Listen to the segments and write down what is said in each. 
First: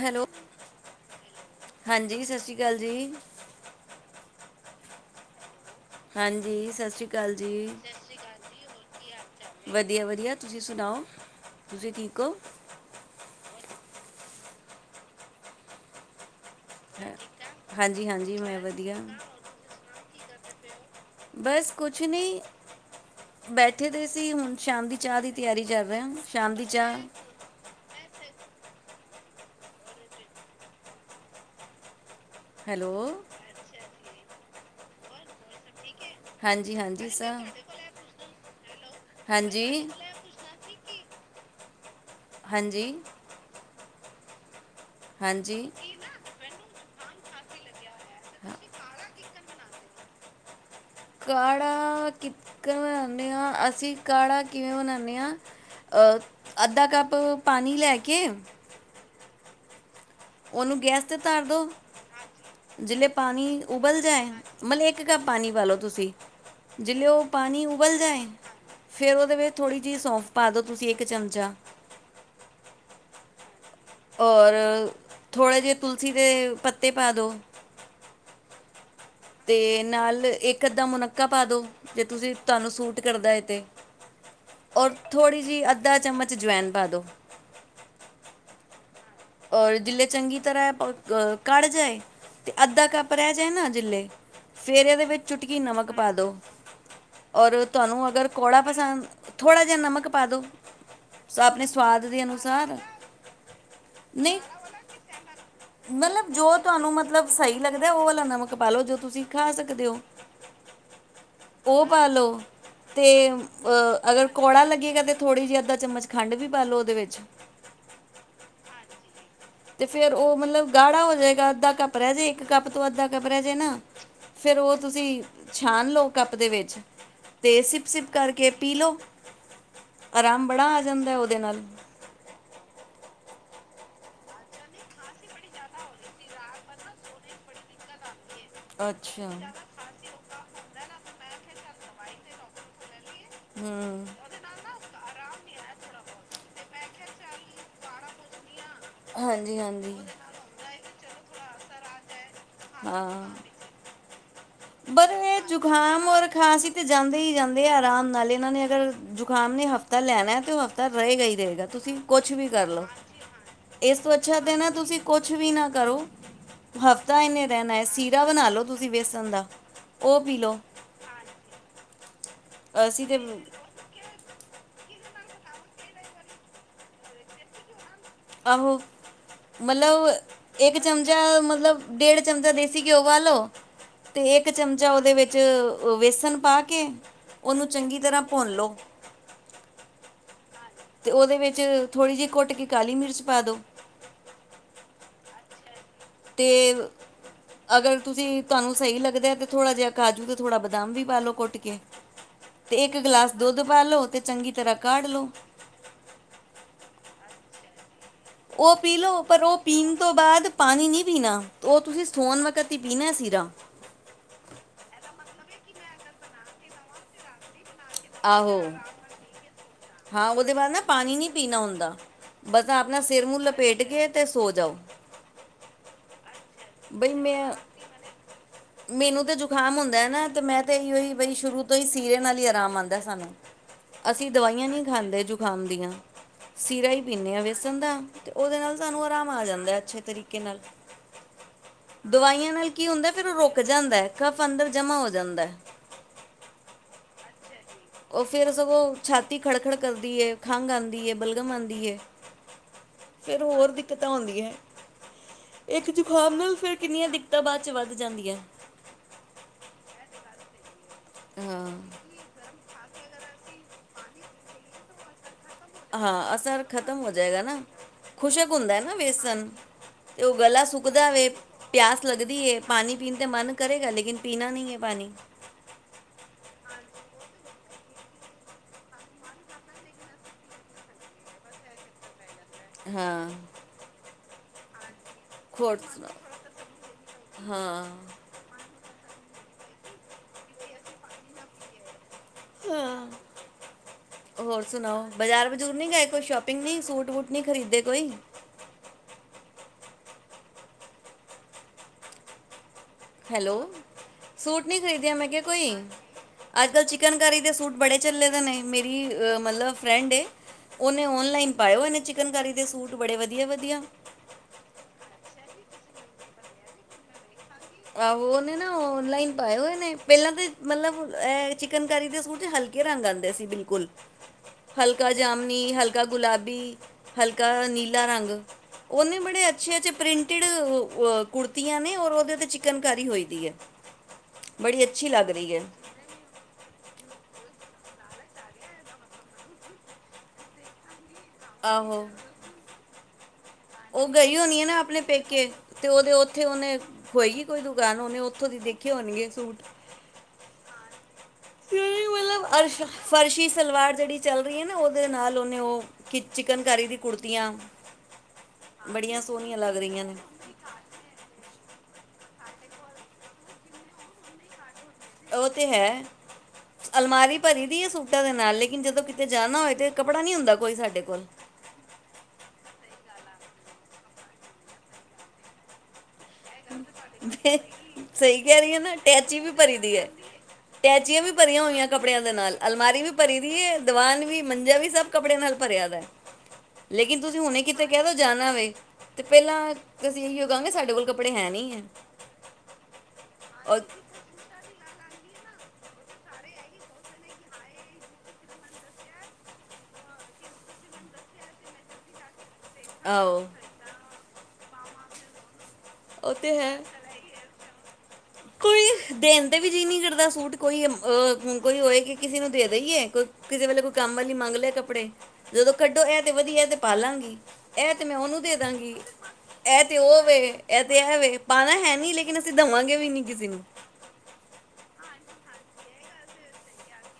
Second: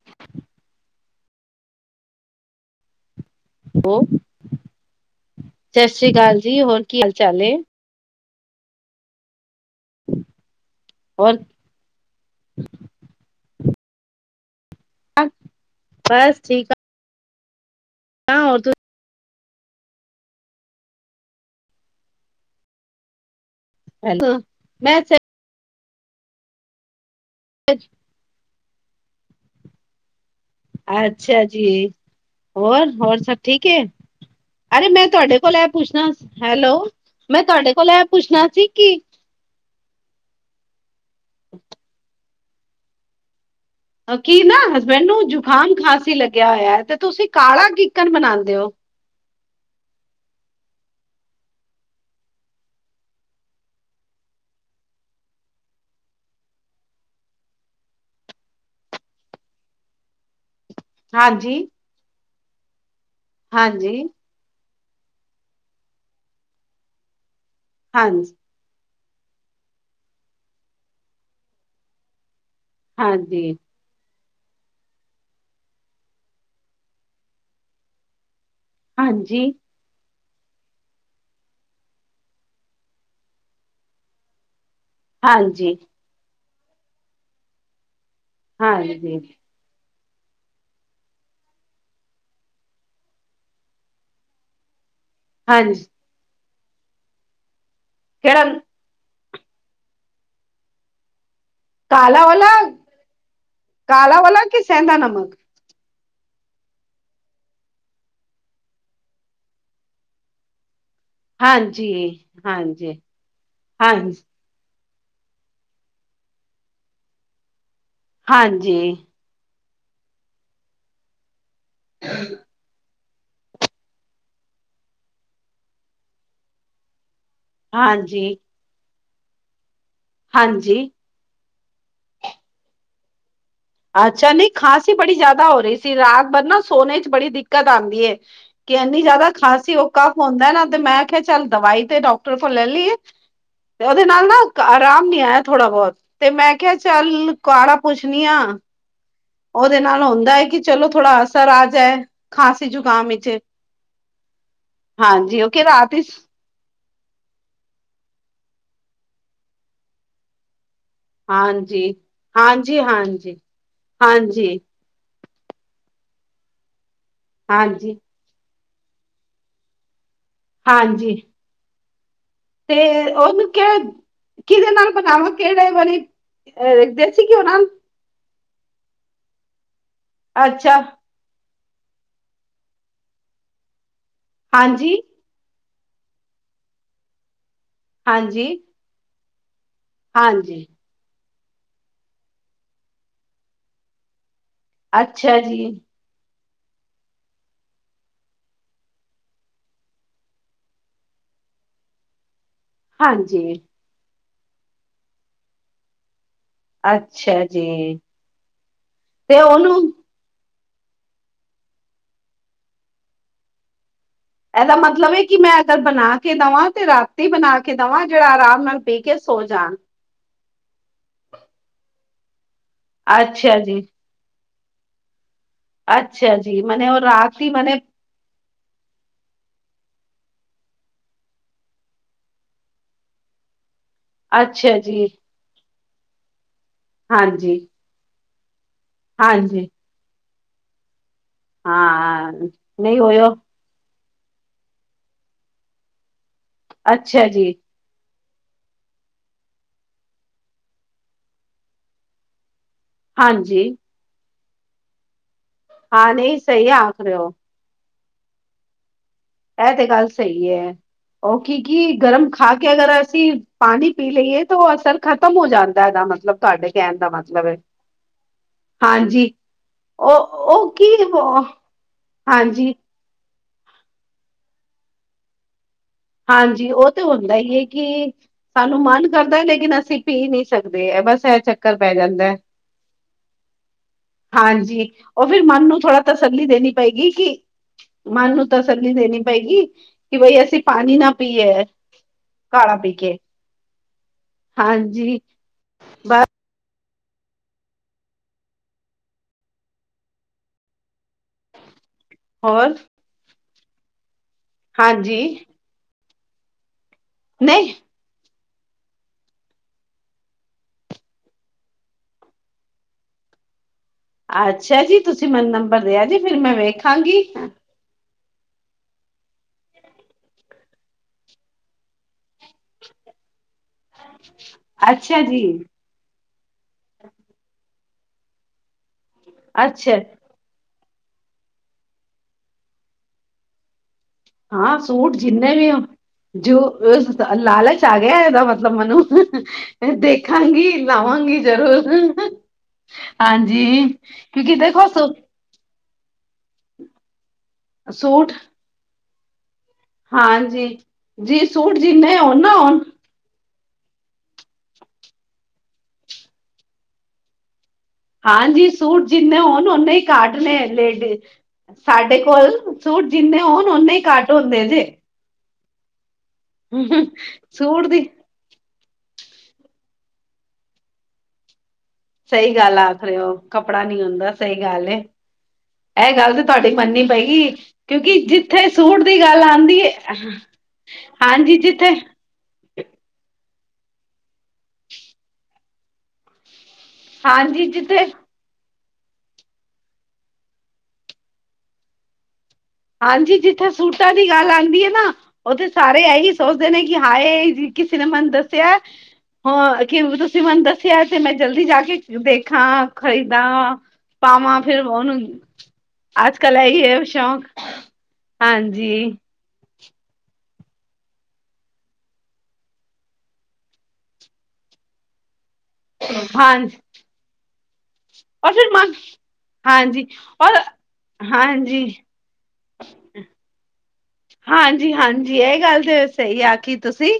Hello, ਹਾਂਜੀ ਸਸ਼੍ਰੀਕਾਲ ਜੀ। ਹੋ, ਸਤਿ ਸ਼੍ਰੀ ਕਾਲ ਜੀ, ਹੋਰ ਕੀ ਹਾਲ ਚਾਲ ਏ? ਸਤ ਸ਼੍ਰੀ ਕਾਲ ਜੀ, ਕੀ ਹਾਲ ਚਾਲ ਏ? ਵਦੀਆ-ਵਦੀਆ ਤੁਸੀਂ ਸੁਣਾਓ? ਹੋਰ ਤੁਸੀਂ ਠੀਕ ਔ? ਬਸ ਠੀਕ ਆ। ਹੈ, ਹਾਂਜੀ-ਹਾਂਜੀ, ਮੈਂ ਹੋਰ ਵਦੀਆ। ਬਸ ਕੁਛ ਨਈ, ਬੈਠੇ ਦੇ ਸੀ, ਹੈਲੋ ਹੁਣ ਸ਼ਾਮ ਦੀ ਮੈਂ ਚਾਹ ਦੀ ਤਿਆਰੀ ਕਰ ਰਿਹਾ ਹਾਂ। ਸ਼ਾਮ ਦੀ ਚਾਹ। ਅੱਛਾ ਜੀ। ਅੱਛਾ ਜੀ। ਹੋਰ, ਹੋਰ ਹੈਲੋ ਸਭ ਠੀਕ ਹੈ। ਅਰੇ ਮੈਂ ਤੁਹਾਡੇ ਕੋਲ ਇਹ ਪੁੱਛਣਾ ਹੈਲੋ, ਹਾਂਜੀ ਹਾਂਜੀ ਮੈਂ ਸਰ ਤੁਹਾਡੇ ਕੋਲ ਐ ਪੁੱਛਣਾ ਸੀ ਕਿ? ਹਾਂਜੀ। ਹਾਂਜੀ। ਕੀ ਨਾ ਹਸਬੈਂਡ ਨੂੰ ਹਾਂਜੀ ਜੁਕਾਮ, ਖਾਸੀ ਲੱਗਿਆ ਹੋਇਆ ਹੈ। ਤੇ ਤੁਸੀਂ ਕਾਹੜਾ ਕਿਕਨ ਬਣਾਉਂਦੇ ਹੋ। ਕਾੜਾ ਕਿਕਨ ਬਣਾਉਂਦੇ ਹਾਂ। ਅਸੀਂ ਕਾੜਾ ਕਿਵੇਂ ਬਣਾਉਂਦੇ ਹਾਂ। ਅ, ਅੱਧਾ ਕੱਪ ਪਾਣੀ ਲੈ ਕੇ ਉਹਨੂੰ ਗੈਸ ਤੇ ਧਰ ਦੋ। ਹਾਂਜੀ ਜਿਸਲੇ ਪਾਣੀ ਹਾਂਜੀ ਉਬਲ ਜਾਏ ਮਤਲਬ ਇੱਕ ਕੱਪ ਪਾਣੀ ਪਾ ਲਓ ਤੁਸੀਂ। ਜਲੇ ਉਹ ਪਾਣੀ ਉਬਲ ਜਾਏ। ਹਾਂਜੀ ਫਿਰ ਉਹਦੇ ਵਿੱਚ ਥੋੜ੍ਹੀ ਜਿਹੀ ਸੌਂਫ ਪਾ ਦਿਉ ਤੁਸੀਂ ਇੱਕ ਚਮਚਾ। ਹਾਂਜੀ। ਔਰ ਥੋੜ੍ਹੇ ਜਿਹੇ ਤੁਲਸੀ ਦੇ ਪੱਤੇ ਪਾ ਦਿਉ। ਹਾਂਜੀ। ਤੇ ਨਾਲ ਇੱਕ -ਅੱਧਾ ਮੁਨਕਾਾ ਪਾ ਦੋ ਜੇ ਤੁਸੀਂ ਤੁਹਾਨੂੰ ਸੂਟ ਕਰਦਾ ਹੈ ਤੇ। ਔਰ ਥੋੜ੍ਹੀ ਜਿਹੀ ਹਾਂਜੀ ਅੱਧਾ ਚਮਚ ਜਵਾੈਨ ਪਾ ਦੋ। ਹਾਂ ਜੀ। ਔਰ ਜੇ ਚੰਗੀ ਤਰ੍ਹਾਂ ਕੜ ਜਾਏ, ਅਤੇ ਅੱਧਾ ਕੱਪ ਰਹਿ ਜਾਏ ਨਾ ਜੇ ਫੇਰ ਇਹਦੇ ਵਿੱਚ ਚੁਟਕੀ ਹਾਂਜੀ ਨਮਕ ਪਾ ਦਿਉ। ਔਰ ਤੁਹਾਨੂੰ ਅਗਰ ਕਿਹੜਾ ਕੌੜਾ ਪਸੰਦ ਥੋੜ੍ਹਾ ਜਿਹਾ ਨਮਕ ਪਾ ਦਿਉ। ਆਪਣੇ ਸਵਾਦ ਦੇ ਕਾਲਾ ਵਾਲਾ ਅਨੁਸਾਰ। ਕਾਲਾ ਨਹੀਂ ਵਾਲਾ ਕਿ ਸੈਂਦਾ ਨਮਕ। ਮਤਲਬ ਜੋ ਤੁਹਾਨੂੰ ਮਤਲਬ ਸਹੀ ਲੱਗਦਾ ਉਹ ਵਾਲਾ ਨਮਕ ਪਾ ਲਓ ਜੋ ਤੁਸੀਂ ਖਾ ਸਕਦੇ ਹੋ। ਉਹ ਹਾਂਜੀ, ਪਾ ਲਓ। ਹਾਂਜੀ, ਅਤੇ ਹਾਂਜੀ, ਅਗਰ ਕੌੜਾ ਲੱਗੇਗਾ ਤੇ ਥੋੜ੍ਹੀ ਜਿਹੀ ਅੱਧਾ ਚਮਚ ਖੰਡ ਵੀ ਪਾ ਲ ਲੋ ਉਹਦੇ ਵਿੱਚ। ਹਾਂਜੀ। ਤੇ ਫੇਰ ਉਹ ਮਤਲਬ ਗਾੜਾ ਹੋ ਜਾਏਗਾ ਅੱਧਾ ਕੱਪ ਰਹਿ ਜੇ ਇੱਕ ਕੱਪ। ਕੱਪ ਤੋਂ ਅੱਧਾ ਕੱਪ ਰਿਹਾ ਜੇ ਨਾ, ਫੇਰ ਉਹ ਤੁਸੀਂ ਛਣ ਲਓ ਕੱਪ ਦੇ ਵਿੱਚ। ਅਤੇ ਸਿਪ- ਸਿਪ ਹਾਂਜੀ। ਕਰਕੇ ਪੀ ਲਉ। ਆਰਾਮ ਬੜਾ ਹਾਂਜੀ, ਆ ਜਾਂਦਾ ਉਹਦੇ ਨਾਲ। ਅੱਛਾ ਨਹੀਂ, ਖਾਸੀ ਹੀ ਬੜੀ ਜ਼ਿਆਦਾ ਹੋ ਰਹੀ ਸੀ ਰਾਤ ਬਰ ਨਾ ਸੋਨ ਚ' ਬੜੀ ਦਿੱਕਤ ਆਉਂਦੀ ਹੈ। ਕਿ ਇੰਨੀ ਅੱਛਾ ਜ਼ਿਆਦਾ ਖਾਂਸੀ ਉਹ ਕਾਫ ਹੰਦਾ ਨਾ ਤੇ ਮੈਂ ਕਿਹਾ ਚੱਲ ਦਵਾਈ ਤੇ ਡਾਕਟਰ ਕੋਲ ਲੈ ਲਈਏ। ਤੇ ਉਹਦੇ ਹੂੰ ਨਾਲ ਨਾ ਆਰਾਮ ਨੀ ਆਇਆ ਥੋੜਾ -ਬਹੁਤ। ਤੇ ਮੈਂ ਕਿਹਾ ਚੱਲ ਕੁਆੜਾ ਪੁੱਛਣੀ ਆ। ਹਾਂਜੀ ਉਹਦੇ ਹਾਂਜੀ ਨਾਲ ਹੁੰਦਾ ਹੈ ਕਿ ਚਲੋ ਥੋੜਾ ਅਸਰ ਆ ਜਾਏ, ਖਾਂਸੀ ਜ਼ੁਕਾਮ ਵਿਚ। ਬਰ ਹੈ ਜੁਕਾਮ ਔਰ ਖਾਂਸੀ ਤੇ ਜਾਂਦੇ ਹੀ ਜਾਂਦੇ ਆ ਆਰਾਮ ਨਾਲ ਇਹਨਾਂ ਨੇ ਅਗਰ ਜੁਕਾਮ ਨੇ ਹਫ਼ਤਾ ਲੈਣਾ ਤੇ। ਤਾਂ ਰਹੇਗਾ ਹੀ ਰਹੇਗਾ। ਹਾਂਜੀ, ਤੁਸੀਂ ਕੁਛ ਵੀ ਹਾਂਜੀ, ਕਰਲਓ। ਹਾਂਜੀ, ਇਸ ਤੋਂ ਅੱਛਾ ਦਿ ਹਾਂਜੀ, ਨਾ ਤੁਸੀਂ ਕੁਛ ਵੀ ਨਾ ਕਰੋ ਹਫ਼ਤਾ ਇੰਨੇ ਰਹਿਣਾ ਹੈ ਹਾਂਜੀ। ਸੀਰਾ ਬਣਾ ਲਉ ਤੁਸੀਂ ਬੇਸਣ ਦਾ ਉਹ ਪੀ ਲੋੋ ਹਾਂਜੀ। ਤੇ ਉਹਨੂੰ ਕਿਹਾ ਕਿਹਦੇ ਨਾਲ ਪਕਾਵਾਂ। ਕਿਹੜੇ ਵਾਰੀ ਦੇਸੀ ਘਿਉ ਨਾਲ। ਆਹੋ। ਮਤਲਬ ਇਕ ਅੱਛਾ ਚਮਚ ਚਮਚਾ ਮਤਲਬ ਡੇਢ ਚਮਚਾ ਦੇਸੀ ਘਿਓ ਪਾਲੋ। ਤੇ ਇੱਕ ਚਮਚਾ ਹਾਂਜੀ ਉਹਦੇ ਵਿੱਚ ਵਿੱਚ ਵੇਸਣ ਪਾ ਕੇ ਉਹਨੂੰ ਚੰਗੀ ਤਰ੍ਹਾਂ ਹਾਂਜੀ ਭੁੰਨ ਲਓ। ਹਾਂਜੀ। ਅਤੇ ਉਹਦੇ ਵਿੱਚ ਥੋੜ੍ਹੀ ਜਿਹੀ ਘੁੱਟ ਕੇ ਕਾਲੀ ਮਿਰਚ ਪਾ ਦਿਉ। ਅੱਛਾ ਜੀ ਅਤੇ ਅਗਰ ਤੁਸੀਂ ਤੁਹਾਨੂੰ ਸਹੀ ਲੱਗਦਾ ਤੇ ਥੋੜ੍ਹਾ ਜਿਹਾ ਕਾਜੂ ਤੇ ਥੋੜ੍ਹਾ ਬਦਾਮ ਵੀ ਪਾ ਲਓ ਕੁੱਟ ਕੇ ਤੇ ਇੱਕ ਗਲਾਸ ਹਾਂਜੀ ਦੁੱਧ ਪਾ ਲੋ ਤੇ ਚੰਗੀ ਤਰ੍ਹਾਂ ਕਾਢ ਲੋ ਅੱਛਾ ਜੀ ਉਹ ਪੀਲੋ ਤੇ ਪਰ ਉਹ ਉਹਨੂੰ ਪੀਣ ਤੋਂ ਬਾਅਦ ਪਾਣੀ ਨਹੀਂ ਪੀਣਾ ਉਹ ਤੁਸੀਂ ਸੋਨ ਵਕਤ ਹੀ ਪੀਣਾ ਸਿਰਾ ਇਹਦਾ ਮਤਲਬ ਹੈ ਕਿ ਮੈਂ ਅਗਰ ਬਣਾ ਕੇ ਦੇਵਾਂ ਤੇ ਰਾਤੀ ਬਣਾ ਕੇ ਕੇ ਦਵਾਂ ਜਿਹੜਾ ਆਹੋ ਆਰਾਮ ਨਾਲ ਬੀ ਕੇ ਸੋ ਜਾਣ ਹਾਂ ਉਹਦੇ ਬਾਅਦ ਨਾ ਪਾਣੀ ਨਹੀਂ ਪੀਣਾ ਹੁੰਦਾ ਬਸ ਆਪਣਾ ਸਿਰ ਨੂੰ ਅੱਛਾ ਜੀ ਲਪੇਟ ਕੇ ਅਤੇ ਸੋ ਜਾਓ ਅੱਛਾ ਜੀ ਮਨ ਉਹ ਬਈ ਰਾਤੀ ਮੈਂ ਮਨ ਮੈਨੂੰ ਤਾਂ ਜੁਕਾਮ ਹੁੰਦਾ ਹੈ ਨਾ ਤੇ ਮੈਂ ਤਾਂ ਇੋ ਹੀ ਬਈ ਸ਼ੁਰੂ ਤੋਂ ਹੀ ਸੀਰੇ ਨਾਲ ਹੀ ਆਰਾਮ ਆਉਂਦਾ ਸਾਨੂੰ [unintelligible] [inaudible] ਅਸੀਂ ਦਵਾਈਆਂ ਅੱਛਾ ਨਹੀਂ ਜੀ ਖਾਂਦੇ ਜੁਕਾਮ ਦੀਆਂ ਸੀਰਾ ਹੀ ਪੀਂਦੇ ਹਾਂ ਹਾਂਜੀ ਵੇਸਣ ਦਾ ਉਹਦੇ ਨਾਲ ਸਹਾਨੂੰ ਆਰਾਮ ਆ ਹਾਂਜੀ ਜਾਂਦਾ ਅੱਛੇ ਤਰੀਕੇ ਨਾਲ ਹਾਂ ਦਵਾਈਆਂ ਨਾਲ ਕੀ ਨਹੀਂ ਹੁੰਦਾ ਫਿਰ ਹੋਇਓ ਉਹ ਰੁਕ ਜਾਂਦਾ ਹੈ ਕਫ ਅੰਦਰ ਜਮਾ ਹੋ ਜਾਂਦਾ ਅੱਛਾ ਜੀ ਉਹ ਫਿਰ ਸਗੋਂ ਛਾਤੀ ਖੜ ਖੜ ਕਰਦੀ ਹੈ ਖੰਘ ਆਉਂਦੀ ਹੈ ਬਲਗਮ ਆਉਂਦੀ ਹੈ ਫੇਰ ਹਾਂਜੀ ਹੋਰ ਦਿੱਕਤਾਂ ਆਉਂਦੀਆਂ ਹੈ ਇੱਕ ਹਾਂ ਜੁਕਾਮ ਨਹੀਂ ਨਾਲ ਸਹੀ ਫਿਰ ਆਖ ਕਿੰਨੀਆਂ ਰਹੇ ਹੋ ਦਿੱਕਤਾਂ ਬਾਅਦ ਚ ਵੱਧ ਜਾਂਦੀਆਂ ਇਹ ਤੇ ਗੱਲ ਸਹੀ ਹੈ ਕਿ ਹਾਂ ਕੀ ਗਰਮ ਖਾ ਕੇ ਅਗਰ ਅਸੀਂ ਪਾਣੀ ਪੀ ਲਈਏ ਤਾਂ ਉਹ ਅਸਰ ਖ਼ਤਮ ਹੋ ਜਾਂਦਾ ਦਾ ਹਾਂ ਮਤਲਬ ਅਸਰ ਤੁਹਾਡੇ ਕਹਿਣ ਖ਼ਤਮ ਦਾ ਹੋ ਜਾਏਗਾ ਮਤਲਬ ਹੈ ਨਾ ਖੁਸ਼ਕ ਹੁੰਦਾ ਹੈ ਨਾ ਹਾਂਜੀ ਵੇਸਣ ਤੇ ਉਹ ਗਲਾ ਸੁੱਕਦਾ ਵੇ ਪਿਆਸ ਲੱਗਦੀ ਹਾਂਜੀ ਪਾਣੀ ਪੀਣ ਤਾਂ ਮਨ ਕਰੇਗਾ ਲੇਿ ਪੀਣਾ ਨਹੀਂ ਹੈ ਪਾਣੀ ਹਾਂਜੀ ਉਹ ਤੇ ਹੁੰਦਾ ਹੀ ਹੈ ਕਿ ਸਾਨੂੰ ਮਨ ਕਰਦਾ ਲੇਕਿਨ ਅਸੀਂ ਪੀ ਨਹੀਂੀ ਸਕਦੇ ਹੈ ਬਸ ਇਹ ਚੱਕਰ ਪੈ ਜਾਂਦਾ ਹਾਂ ਹਾਂਜੀ ਉਹ ਫਿਰ ਮਨ ਨੂੰ ਖੋਟ ਥੋੜਾ ਸੁਣਾਓ। ਤਸੱਲੀ ਦੇਣੀ ਪਏਗੀ ਕਿ ਹਾਂ ਮਨ ਨੂੰ ਤਸੱਲਲੀ ਦੇਣੀ ਪਏਗੀ ਕਿ ਬਾਈ ਅਸੀਂ ਪਾਣੀ ਨਾ ਪੀਏ ਕਾੜਾ ਪੀ ਹਾਂ ਕੇ ਹੋਰ ਸੁਣਾਓ ਹਾਂਜੀ ਬਾਜ਼ਾਰ ਬਜੂਰ ਨੀ ਗਏ ਕੋਈ ਬਸ ਸ਼ੋਪ ਪਿੰਨੀ ਸੂਟ ਵੂਟ ਨਹੀਂੀ ਖਰੀਦੇ ਕੋਈ ਹੋਰ ਹੈਲੋ ਸੂਟ ਨਹੀਂ ਖਰੀਦੇਿਆ ਹਾਂਜੀ ਮੈਂ ਕਿਹਾ ਕੋਈ ਅੱਜ ਕੱਲ੍ਹ ਚਿਕਨਕਾਰੀ ਦੇ ਸੂਟ ਨਹੀਂ ਬੜੇ ਚੱਲੇ ਦੇ ਨੇ ਮੇਰੀ ਮਤਲਬ ਫਰੈਂਡ ਏ ਉਹਨੇ ਓਨਲਾਈਨ ਪਾਏ ਹੋਏ ਨੇ ਚਿਕਨਕਾਰੀ ਦੇ ਸੂਟ ਬੜੇ ਵਧੀਆ-ਵਧੀਆ ਅੱਛਾ ਜੀ ਤੁਸੀਂ ਮੈਨੂੰ ਨੰਬਰ ਦੇਿਆ ਜੇ ਫਿਰ ਮੈਂ ਵੇਖਾਂਗੀ ਆਹੋ ਉਹਨੇ ਨਾ ਔਨਲਾਈਨ ਪਾਏ ਹੋਏ ਨੇ ਪਹਿਲਾਂ ਤੇ ਮਤਲਬ ਚਿਕਨ ਕਰੀ ਦੇ ਸੂਟ ਹਲਕੇ ਰੰਗ ਆਉਂਦੇ ਸੀ ਬਿਲਕੁਲ ਹਲਕਾ ਅੱਛਾ ਜੀ ਜਾਮਣੀ ਹਲਕਾ ਗੁਲਾਬੀ ਹਲਕਾ ਨੀਲਾ ਰੰਗ ਓਨੇ ਬੜੇ ਅੱਛੇ-ਅਛੇ ਅੱਛਾ ਪ੍ਰਿੰਟੀਡ ਕੁੜਤੀਆਂ ਨੇ ਔਰ ਓਦੇ ਚ ਚਿਕਨਕਾਰੀ ਹੋਈ ਦੀ ਹੈ ਹਾਂ ਬੜੀ ਅੱਛੀ ਸੂਟ ਲੱਗ ਜਿੰਨੇ ਰਹੀ ਹੈ ਵੀ ਹੋਨ ਜੋ ਲਾਲਚ ਆ ਗਿਆ ਇਹਦਾ ਮਤਲਬ ਮੈਨੂੰ ਦੇਖਾਂਗੀ ਲਾਵਾਂਗੀ ਆਹੋ ਜ਼ਰੂਰ ਹਾਂਜੀ ਉਹ ਗਈ ਕਿਉਂਕਿ ਹੋਣੀ ਹੈ ਨਾ ਦੇਖੋ ਆਪਣੇ ਸੂ ਪੇਕੇ ਤੇ ਓਦੇ ਉੱਥੇ ਉਹਓਹਨੇ ਹੋਏਗੀ ਕੋਈ ਦੁਕਾਨ ਉਹਨੇ ਸੂਟ ਉੱਥੋਂ ਦੀ ਦੇਖਿਆ ਹੋਣਗੇ ਸੂਟ ਹਾਂਜੀ ਜੀ ਫ ਸੂਟ ਜਿੰਨੇ ਹੋਣ ਮਤਲਬ ਨਾ ਅਰਸ਼ ਹੋਣ ਫਰਸ਼ੀ ਸਲਵਾਰ ਜਿਹੜੀ ਚੱਲ ਰਹੀ ਹੈ ਨਾ ਉਹਦੇ ਨਾਲ ਉਹਨੇ ਉਹ ਕਿ ਚਿਕਨਕਾਰੀ ਦੀ ਕੁੜਤੀਆਂ ਹਾਂਜੀ ਸੂਟ ਬੜੀਆਂ ਜਿੰਨੇ ਸੋਹਣੀਆਂ ਹੋਣ ਲੱਗ ਓਨੇ ਹੀ ਰਹੀਆਂ ਨੇ ਘਾਟਣੇ ਲੇਡੀ ਸਾਡੇ ਕੋਲ ਸੂਟ ਜਿੰਨੇ ਹੋਣ ਓਹਨੇ ਹੀ ਘੱਟ ਹੁੰਦੇ ਜੇ ਉਹ ਤੇ ਹੈ ਅਲਮਾਰੀ ਭਰੀ ਦੀ ਹੈ ਸੂਟਾਂ ਦੇ ਨਾਲ ਲੇਕਿਨ ਜਦੋਂ ਕਿਤੇ ਜਾਣਾ ਹੋਏ ਤੇ ਕਪੜਾ ਨੀ ਹੁੰਦਾ ਕੋਈ ਸਾਡੇ ਕੋਲ ਸਹੀ ਗੱਲ ਆਖ ਰਹੇ ਹੋ ਕੱਪੜਾ ਨੀ ਹੁੰਦਾ ਸਹੀ ਗੱਲ ਇਹ ਗੱਲ ਤੇ ਤੁਹਾਡੀ ਮੰਨ ਨੀ ਸਹੀ ਕਿਉਂਕਿ ਸਹੀ ਕਹਿ ਜਿੱਥੇ ਰਹੀ ਹੈ ਨਾ ਸੂਟ ਦੀ ਟੈਚੀ ਗੱਲ ਵੀ ਭਰੀ ਆਉਂਦੀ ਹੈ ਦੀ ਟੈਚੀਆਂ ਵੀ ਹਾਂਜੀ ਭਰੀਆਂ ਹੋਈਆਂ ਜਿੱਥੇ ਕੱਪੜਿਆਂ ਦੇ ਨਾਲ ਅਲਮਾਰੀ ਵੀ ਭਰੀ ਦੀ ਹੈ, ਦੀਵਾਨ ਵੀ ਮੰਜਾ ਵੀ ਸਭ ਕੱਪੜਿਆਂ ਨਾਲ ਭਰਿਆ ਦਾ ਲੇਕਿਨ ਤੁਸੀਂ ਹੁਣੇ ਹਾਂਜੀ ਕਿਥ ਕਹਿ ਜਿੱਥੇ ਦੋ ਜਾਣ ਤੇ ਪਹਿਲਾਂ ਅਸੀਂ ਇਹੀ ਉਹ ਕਹਾਂਗੇ ਸਾਡੇ ਕੋਲ ਕੱਪੜੇ ਹੈ ਨਹੀਂ ਹੈ ਹਾਂਜੀ ਜਿੱਥੇ ਔਰ ਸੂਟਾਂ ਦੀ ਗੱਲ ਆਉਂਦੀ ਹੈ ਨਾ ਉਹਥੇ ਸਾਰੇ ਇਹੀ ਸੋਚਦੇ ਨੇ ਕਿ ਹਾਏ ਕਿਸੇ ਨੇ ਮੈਨੂੰ ਦੱਸਿਆ ਹ ਕਿ ਤੁਸੀਂ ਮੈਨੂੰ ਦੱਸਿਆ ਤੇ ਮੈਂ ਜਲਦੀ ਜਾ ਕੇ ਵੇਖਾਂ ਆਹੋ ਖਰੀਦਾਂ ਪਾਵਾਂ ਫੇਰ ਉਹਨੂੰ ਉਹ ਅੱਜ ਕੱਲ ਤੇ ਇਹੀ ਹੈ ਸ਼ੌਕ ਕੋਈ ਹਾਂਜੀ ਦੇਨ ਤੇ ਵੀ ਜੀ ਨਹੀਂ ਕਰਦਾ ਸੂਟ ਕੋਈ ਅਹ ਕੋਈ ਹੋਏ ਕਿ ਕਿਸੇ ਨੂੰ ਦੇ ਦੇਈਏ ਕੋਈ ਕਿਸੇ ਵੇਲੇ ਕੋਈ ਕੰਮ ਵਾਲੀ ਮੰਗ ਲਏ ਕੱਪੜੇ ਜਦੋਂ ਕੱਢੋ ਇਹ ਤੇ ਵਧੀਆ ਇਹ ਤੇ ਹਾਂਜੀ ਪਾਲਵਾਂਗੀ ਇਹ ਤੇ ਮੈਂ ਉਹਨੂੰ ਔਰ ਦੇ ਫਿਰ ਮ ਦਾਂਗੀ ਇਹ ਤੇ ਹਾਂਜੀ ਉਹ ਵੇ ਔਰ ਇਹ ਤੇ ਇਹ ਵੇ ਪਾਣਾ ਹਾਂਜੀ ਹੈ ਨੀ ਲੇਕ ਲੇਕਿਨ ਅਸੀਂ ਦੇਵਾਂਗੇ ਵੀ ਨਹੀਂ ਕਿਸੇ ਨੂੰ ਹਾਂਜੀ-ਹਾਂਜੀ ਇਹ ਗੱਲ ਤੇ ਸਹੀ ਆਖੀ ਤੁਸੀਂ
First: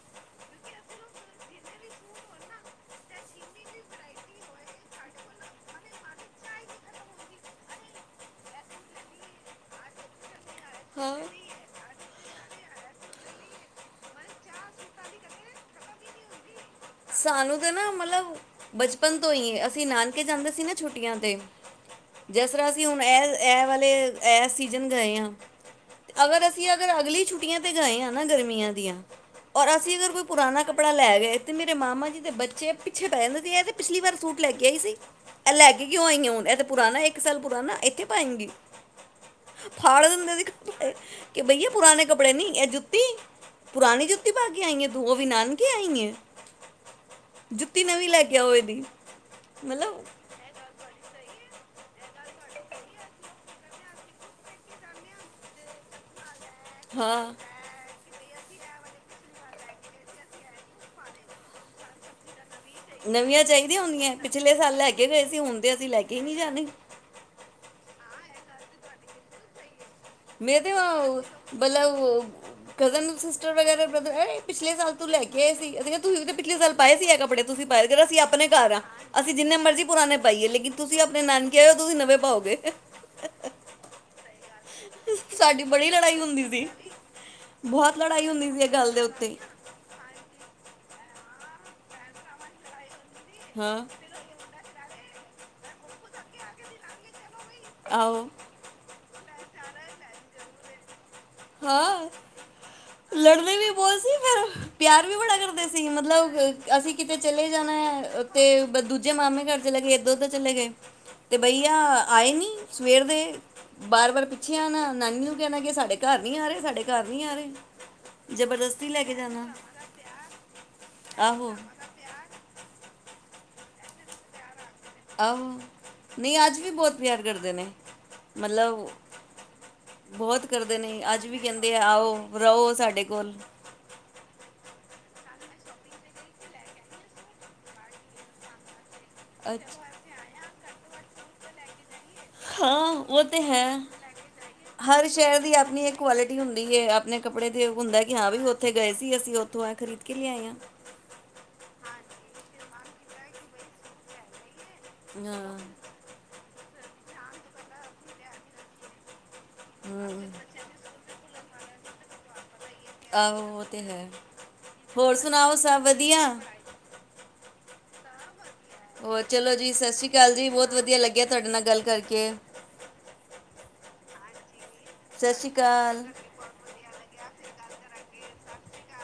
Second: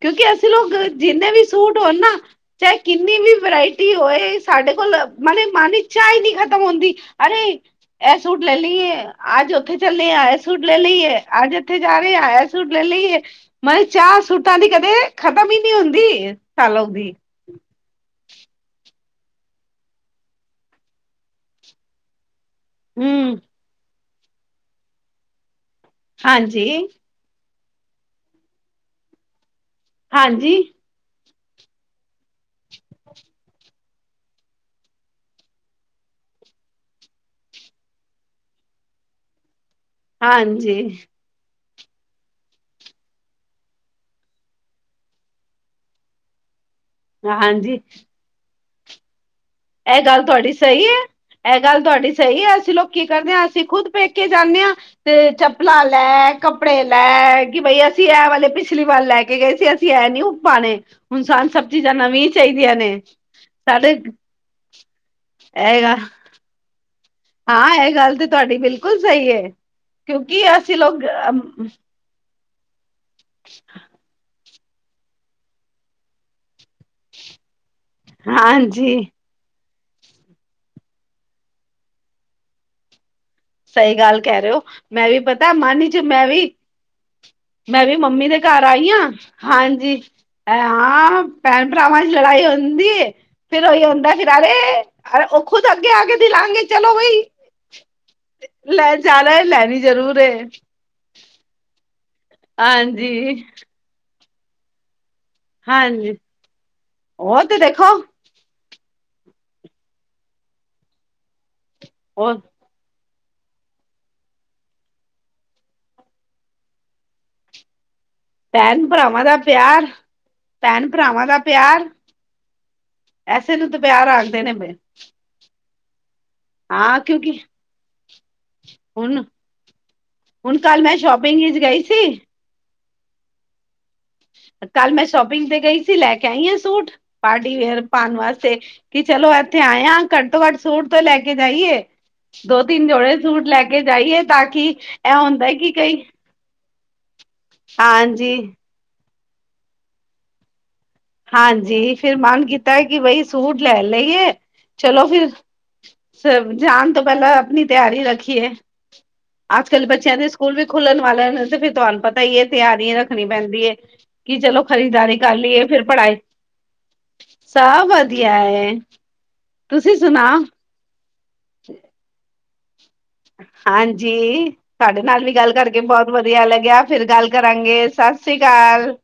ਕਿਉਂਕਿ ਅਸੀਂ ਲੋਕ ਜਿੰਨੇ ਵੀ ਸੂਟ ਹੋਣ ਨਾ ਚਾਹੇ ਕਿੰਨੀ ਵੀ ਵਰਾਇਟੀ ਹੋਵੇ ਸਾਡੇ ਕੋਲ ਮਨ ਮਨ ਦੀ ਚਾਹ ਨਹੀਂ ਖਤਮ ਹੁੰਦੀ ਅਰੇ ਇਹ ਸੂਟ ਲੈ ਲਈਏ, ਅੱਜ ਉੱਥੇ ਚੱਲੇ ਆ ਇਹ ਸੂਟ ਲੈ ਹਾਂ ਲਈਏ ਅੱਜ ਇੱਥੇ ਜਾ ਰਹੇ ਆ ਏ ਸੂਟ ਲੈ ਲਈਏ ਮਨ ਚ ਚਾਹ ਸੂਟਾਂ ਦੀ ਕਦੇ ਖਤਮ ਹੀ ਨਹੀਂ ਹੁੰਦੀ ਸਾਨੂੰ ਵੀ ਸਾਨੂੰ ਤਾਂ ਨਾ ਮਤਲਬ ਬਚਪਨ ਤੋਂ ਹੀ ਹੈ, ਅਸੀਂ ਨਾਨਕੇ ਜਾਂਦੇ ਸੀ ਨਾ ਛੁੱਟੀਆਂ ਤੇ ਜਿਸ ਤਰ੍ਹਾਂ ਅਸੀਂ ਹੁਣ ਹੂੰ ਇਹ-ਇਹ ਵਾਲੇ ਐ ਸੀਜ਼ਨ ਗਏ ਹਾਂ ਅਗਰ ਅਸੀਂ ਅਗਰ ਅਗਲੀ ਛੁੱਟੀਆਂ ਤੇ ਗਾਏ ਹਾਂ ਨਾ ਗਰਮੀਆਂ ਦੀਆਂ ਔਰ ਅਸੀਂ ਅਗਰ ਕੋਈ ਪੁਰਾਣਾ ਕੱਪੜਾ ਲੈ ਗਏ ਮੇਰੇ ਮਾਮਾ ਜੀ ਦੇ ਬੱਚੇ ਪਿੱਛੇ ਪੈ ਜਾਂਦੇ ਸੀ ਆ ਤੇ ਪਿਛਲੀ ਵਾਰ ਸੂਟ ਲੈ ਕੇ ਆਈ ਸੀ ਇਹ ਲੈ ਕੇ ਕਿਉਂ ਆਈਆਂ ਹੁਣ ਇਹ ਤਾਂ ਪੁਰਾਣਾ ਇੱਕ ਸਾਲ ਪੁਰਾਣਾ ਇੱਥੇ ਪਾਏਂਗੀ ਫਾੜ ਦਿੰਦੇ ਨੇ ਹਾਂਜੀ-ਹਾਂਜੀ-ਹਾਂਜੀ-ਹਾਂਜੀ ਕਿ ਭਈਆ ਪੁਰਾਣੇ ਕੱੜੇ ਨਹੀਂ ਇਹ ਜੁੱਤੀ ਪੁਰਾਣੀ ਜੁੱਤੀ ਪਾ ਕੇ ਆਈ ਹੈ ਤੁ ਉਵੀ ਨਾਨਕੇ ਆਈ ਹੈ ਜੁੱਤੀ ਨਵੀਂ ਲੈ ਕੇ ਆਓ ਇਹਦੀ ਇਹ ਮਤਲਬ ਗੱਲ ਤੁਹਾਡੀ ਸਹੀ ਹੈ ਇਹ ਗੱਲ ਤੁਹਾਡੀ ਸਹੀ ਹੈ। ਅਸੀਂ ਲੋਕੀ ਕਰਦੇ ਹਾਂ ਅਸੀਂ ਖੁਦ ਪੇਕੇ ਜਾਂਦੇ ਹਾਂ। ਤੇ ਚੱਪਲਾਂ ਲੈ, ਕੱਪੜੇ ਹਾਂ ਲੈ, ਕਿ ਬਈ ਅਸੀਂ ਅਸੀਂ ਇਹ ਵਾਲੇ ਪਿਛਲੀ ਵਾਰ ਲੈ ਕੇ ਗਏ ਸੀ ਅਸੀਂ ਇਹਂ ਨੀ ਪਾਉਣੇ ਹੁਣ ਸਾਨੂੰ ਸਭ ਚੀਜ਼ਾਂ ਨਵੀਂ ਚਾਹੀਦੀਆਂ ਨੇ ਨਵੀਆਂ ਚਾਹੀਦੀਆਂ ਸਾਡੇ ਹੁੰਦੀਆਂ ਪਿਛਲੇ ਸਾਲ ਲੈਕੇ ਗਏ ਸੀ, ਹੁਣ ਤੇ ਇਹ ਅਸੀਂ ਗ ਲੈਕੇ ਹੀ ਨਹੀਂ ਜਾਣੇ। ਹਾਂ, ਐ ਗੱਲ ਤੇ ਤੁਹਾਡੀ ਬਿਲਕੁਲ ਸਹੀ ਹੈ। ਕਿਉਂਕਿ ਮੈਂ ਤੇ ਅਸੀਂ ਲੋਕ ਮਤਲਬ ਉਹ ਕਜ਼ਨ ਸਿਸਟਰ ਵਗੈਰਾ ਬ੍ਰਦਰ ਪਿਛਲੇ ਸਾਲ ਤੂੰ ਲੈ ਕੇ ਆਏ ਸੀ, ਤੁਸੀਂ ਤਾਂ ਪਿਛਲੇ ਸਾਲ ਪਾਏ ਸੀ ਆ ਕਪੜੇ। ਤੁਸੀਂ ਪਾਈ ਚਲੋ ਅਸੀਂ ਆਪਣੇ ਘਰ ਆ ਹਾਂਜੀ ਅਸੀਂ ਅਸੀਂ ਜਿੰਨੇ ਮਰਜ਼ੀ ਪੁਰਾਣੇ ਪਾਈਏ ਲੇਕਿਨ ਤੁਸੀਂ ਆਪਣੇ ਨਾਨਕੇ ਆ ਹੋ ਤੁਸੀਂ ਨਵੇਂ ਪਾਓਗੇ। ਸਹੀ ਗੱਲ ਕਹਿ ਰਹੇ ਹੋ। ਮੈਂ ਵੀ ਪਤਾ ਸਾਡੀ ਮਨ ਬੜੀ ਚ ਲੜਾਈ ਮੈਂ ਹੁੰਦੀ ਵੀ ਸੀ ਮੈਂ ਵੀ ਬਹੁਤ ਮੰਮੀ ਲੜਾਈ ਦੇ ਹੁੰਦੀ ਸੀ ਘਰ ਇਹ ਆਈ ਗੱਲ ਦੇ ਹਾਂ ਉੱਤੇ ਹਾਂਜੀ। ਹਾਂ ਭੈਣ ਭਰਾਵਾਂ ਚ ਲੜਾਈ ਹੁੰਦੀ ਫਿਰ ਉਹੀ ਹਾਂ ਹੁੰਦਾ ਫਿਰਾਰੇ ਉਹ ਖੁਦ ਅੱਗੇ ਆ ਕੇ ਦਿਲਾਂਗੇ ਚਲੋ ਬਈ। ਆਹੋ। ਲੈ ਜਾਣਾ ਹੈ, ਲੈਣੀ ਜ਼ਰੂਰ ਏ। ਹਾ ਹਾਂਜੀ। ਬੋਲ ਸੀ ਫਿਰ, ਪਿਆਰ ਵੀ ਬੜਾ ਕਰਦੇ ਸੀ। ਹਾਂਜੀ ਮਤਲਬ ਅਸੀਂ ਕਿਤੇ ਉਹ ਚਲੇ ਤੇ ਜਾਣਾ ਦੇਖੋ ਏ ਤੇ, ਦੂਜੇ ਮਾਮੇ ਘਰ ਚਲੇ ਗਏ, ਇੱਧਰ-ਓਧਰ ਚਲੇ ਗਏ, ਤੇ ਬਈਆ ਆਏ ਉਹ ਨੀ। ਸਵੇਰ ਦੇ ਬਾਰ-ਬਾਰ ਪਿੱਛੇ ਆਨਾ, ਨਾਨੀ ਨੂੰ ਕਹਿਣਾ, ਕਿ ਸਾਡੇ ਘਰ ਨੀ ਆ ਰਹੇ, ਸਾਡੇ ਘਰ ਨੀ ਆ ਰਹੇ। ਜ਼ਬਰਦਸਤੀ ਲੈ ਕੇ ਭੈਨ-ਭਰਾਵਾਂ ਦਾ ਜਾਣਾ ਪਿਆਰ, ਭੈਨ- ਭਰਾਵਾਂ ਦਾ ਆਹੋ ਪਿਆਰ ਐਸੇ ਨੂੰ ਤਾ ਪਿਆਰ ਆਖਦੇ ਨੇ, ਫਿਰ। ਅ ਨਹੀਂ ਆਜ ਵੀ ਬਹੁਤ ਹਾਂ ਪਿਆਰ ਕਿਉਂਕਿ ਕਰਦੇ ਨੇ, ਮਤਲਬ ਹੁਣ ਬਹੁਤ ਹੁਣ ਕਰਦੇ ਕੱਲ ਮੈਂ ਨੇ, ਅੱਜ ਵੀ ਸ਼ੋਪਿੰਗ ਵਿੱਚ ਕਹਿੰਦੇ ਆ, ਗਈ ਆਓ, ਸੀ ਰਹੋ ਸਾਡੇ ਕੋਲ। ਕੱਲ ਮੈਂ ਸ਼ੋਪਿੰਗ ਤੇ ਗਈ ਸੀ, ਲੈਕੇ ਆਂਈ ਆ ਸੂਟ ਪਾਰਟੀ ਵੇਅਰ ਪਾਉਣ ਵਾਸਤੇ। ਕੀ ਚਲੋ ਇੱਥੇ ਅੱਛਾ ਆਏਆਂ, ਘੱਟ ਤੋਂ ਘੱਟ ਸੂਟ ਤੋ ਲੈਕੇ ਜਾਈਏ। ਦੋ-ਤਿੰਨ ਹਾਂ ਜੋੜੇ ਉਹ ਤੇ ਸੂਟ ਹੈ ਲੈਕੇ ਜਾਈਏ ਤਾਕੀ, ਐ ਹੁੰਦਾ ਕਿ ਕਈ ਹੁੰਦੀਏ, ਆਪਣੇ ਕੱਪੜੇ ਤੇ ਹੁੰਦਾ ਕਿ ਹਾਂ ਹਾਂਜੀ ਵੀ, ਉੱਥੇ ਗਏ ਸੀ। ਅਸੀਂ ਉੱਥੋਂ ਆ ਖਰੀਦਕੇ ਲਿਆਏ ਆਂ। ਹਾਂਜੀ, ਫਿਰ ਮਨ ਕੀਤਾ ਕਿ, ਬਈ ਸੂਟ ਲੈ ਲਈਏ, ਚਲੋ ਫਿਰ ਹਾਂ ਸ ਜਾਣ ਤੋਂ ਪਹਿਲਾ ਆਪਣੀ ਤਿਆਰੀ ਰੱਖੀਏ। ਅੱਜ-ਕੱਲ ਬੱਚਿਆਂ ਦੇ ਹਮ ਸਕੂਲ ਵੀ ਖੁਲਣ ਵਾਲ ਨੇ ਤੇ, ਫਿਰ ਤੁਹਾਨੂੰ ਪ ਤਾ ਹੀ ਇਹ ਤਿਆਰੀ ਰੱਖਣੀ ਆਹੋ ਉਹ ਪੈਂਦੀ ਹੈ, ਤੇ ਕਿ ਚਲੋ ਹੋਰ ਖਰੀਦਦਾਰੀ ਕਰ ਸੁਣਾਓ ਲਈਏ ਫਿਰ ਸਭ ਪੜ੍ਹਾਈ ਵਧੀਆ ਸਭ ਵਧੀਆ ਏ। ਹੋਰ, ਚਲੋ ਜੀ, ਸਤਿ ਸ਼੍ਰੀ ਅਕਾਲ ਜੀ। ਬਹੁਤ ਵਧੀਆ ਲੱਗਿਆ ਤੁਹਾਡੇ ਨਾਲ ਗਲ ਕਰਕੇ। ਹਾਂਜੀ, ਧਾਡੇ ਨਾਲ ਵੀ ਸਤਿ ਸ਼੍ਰੀ ਗੱਲ ਕਰਕੇ ਅਕਾਲ ਬਹੁਤ ਵਧੀਆ ਲੱਗਿਆ। ਫਿਰ ਗੱਲ ਕਰਾਂਗੇ, ਸਤਿ ਸ੍ਰੀ ਅਕਾਲ।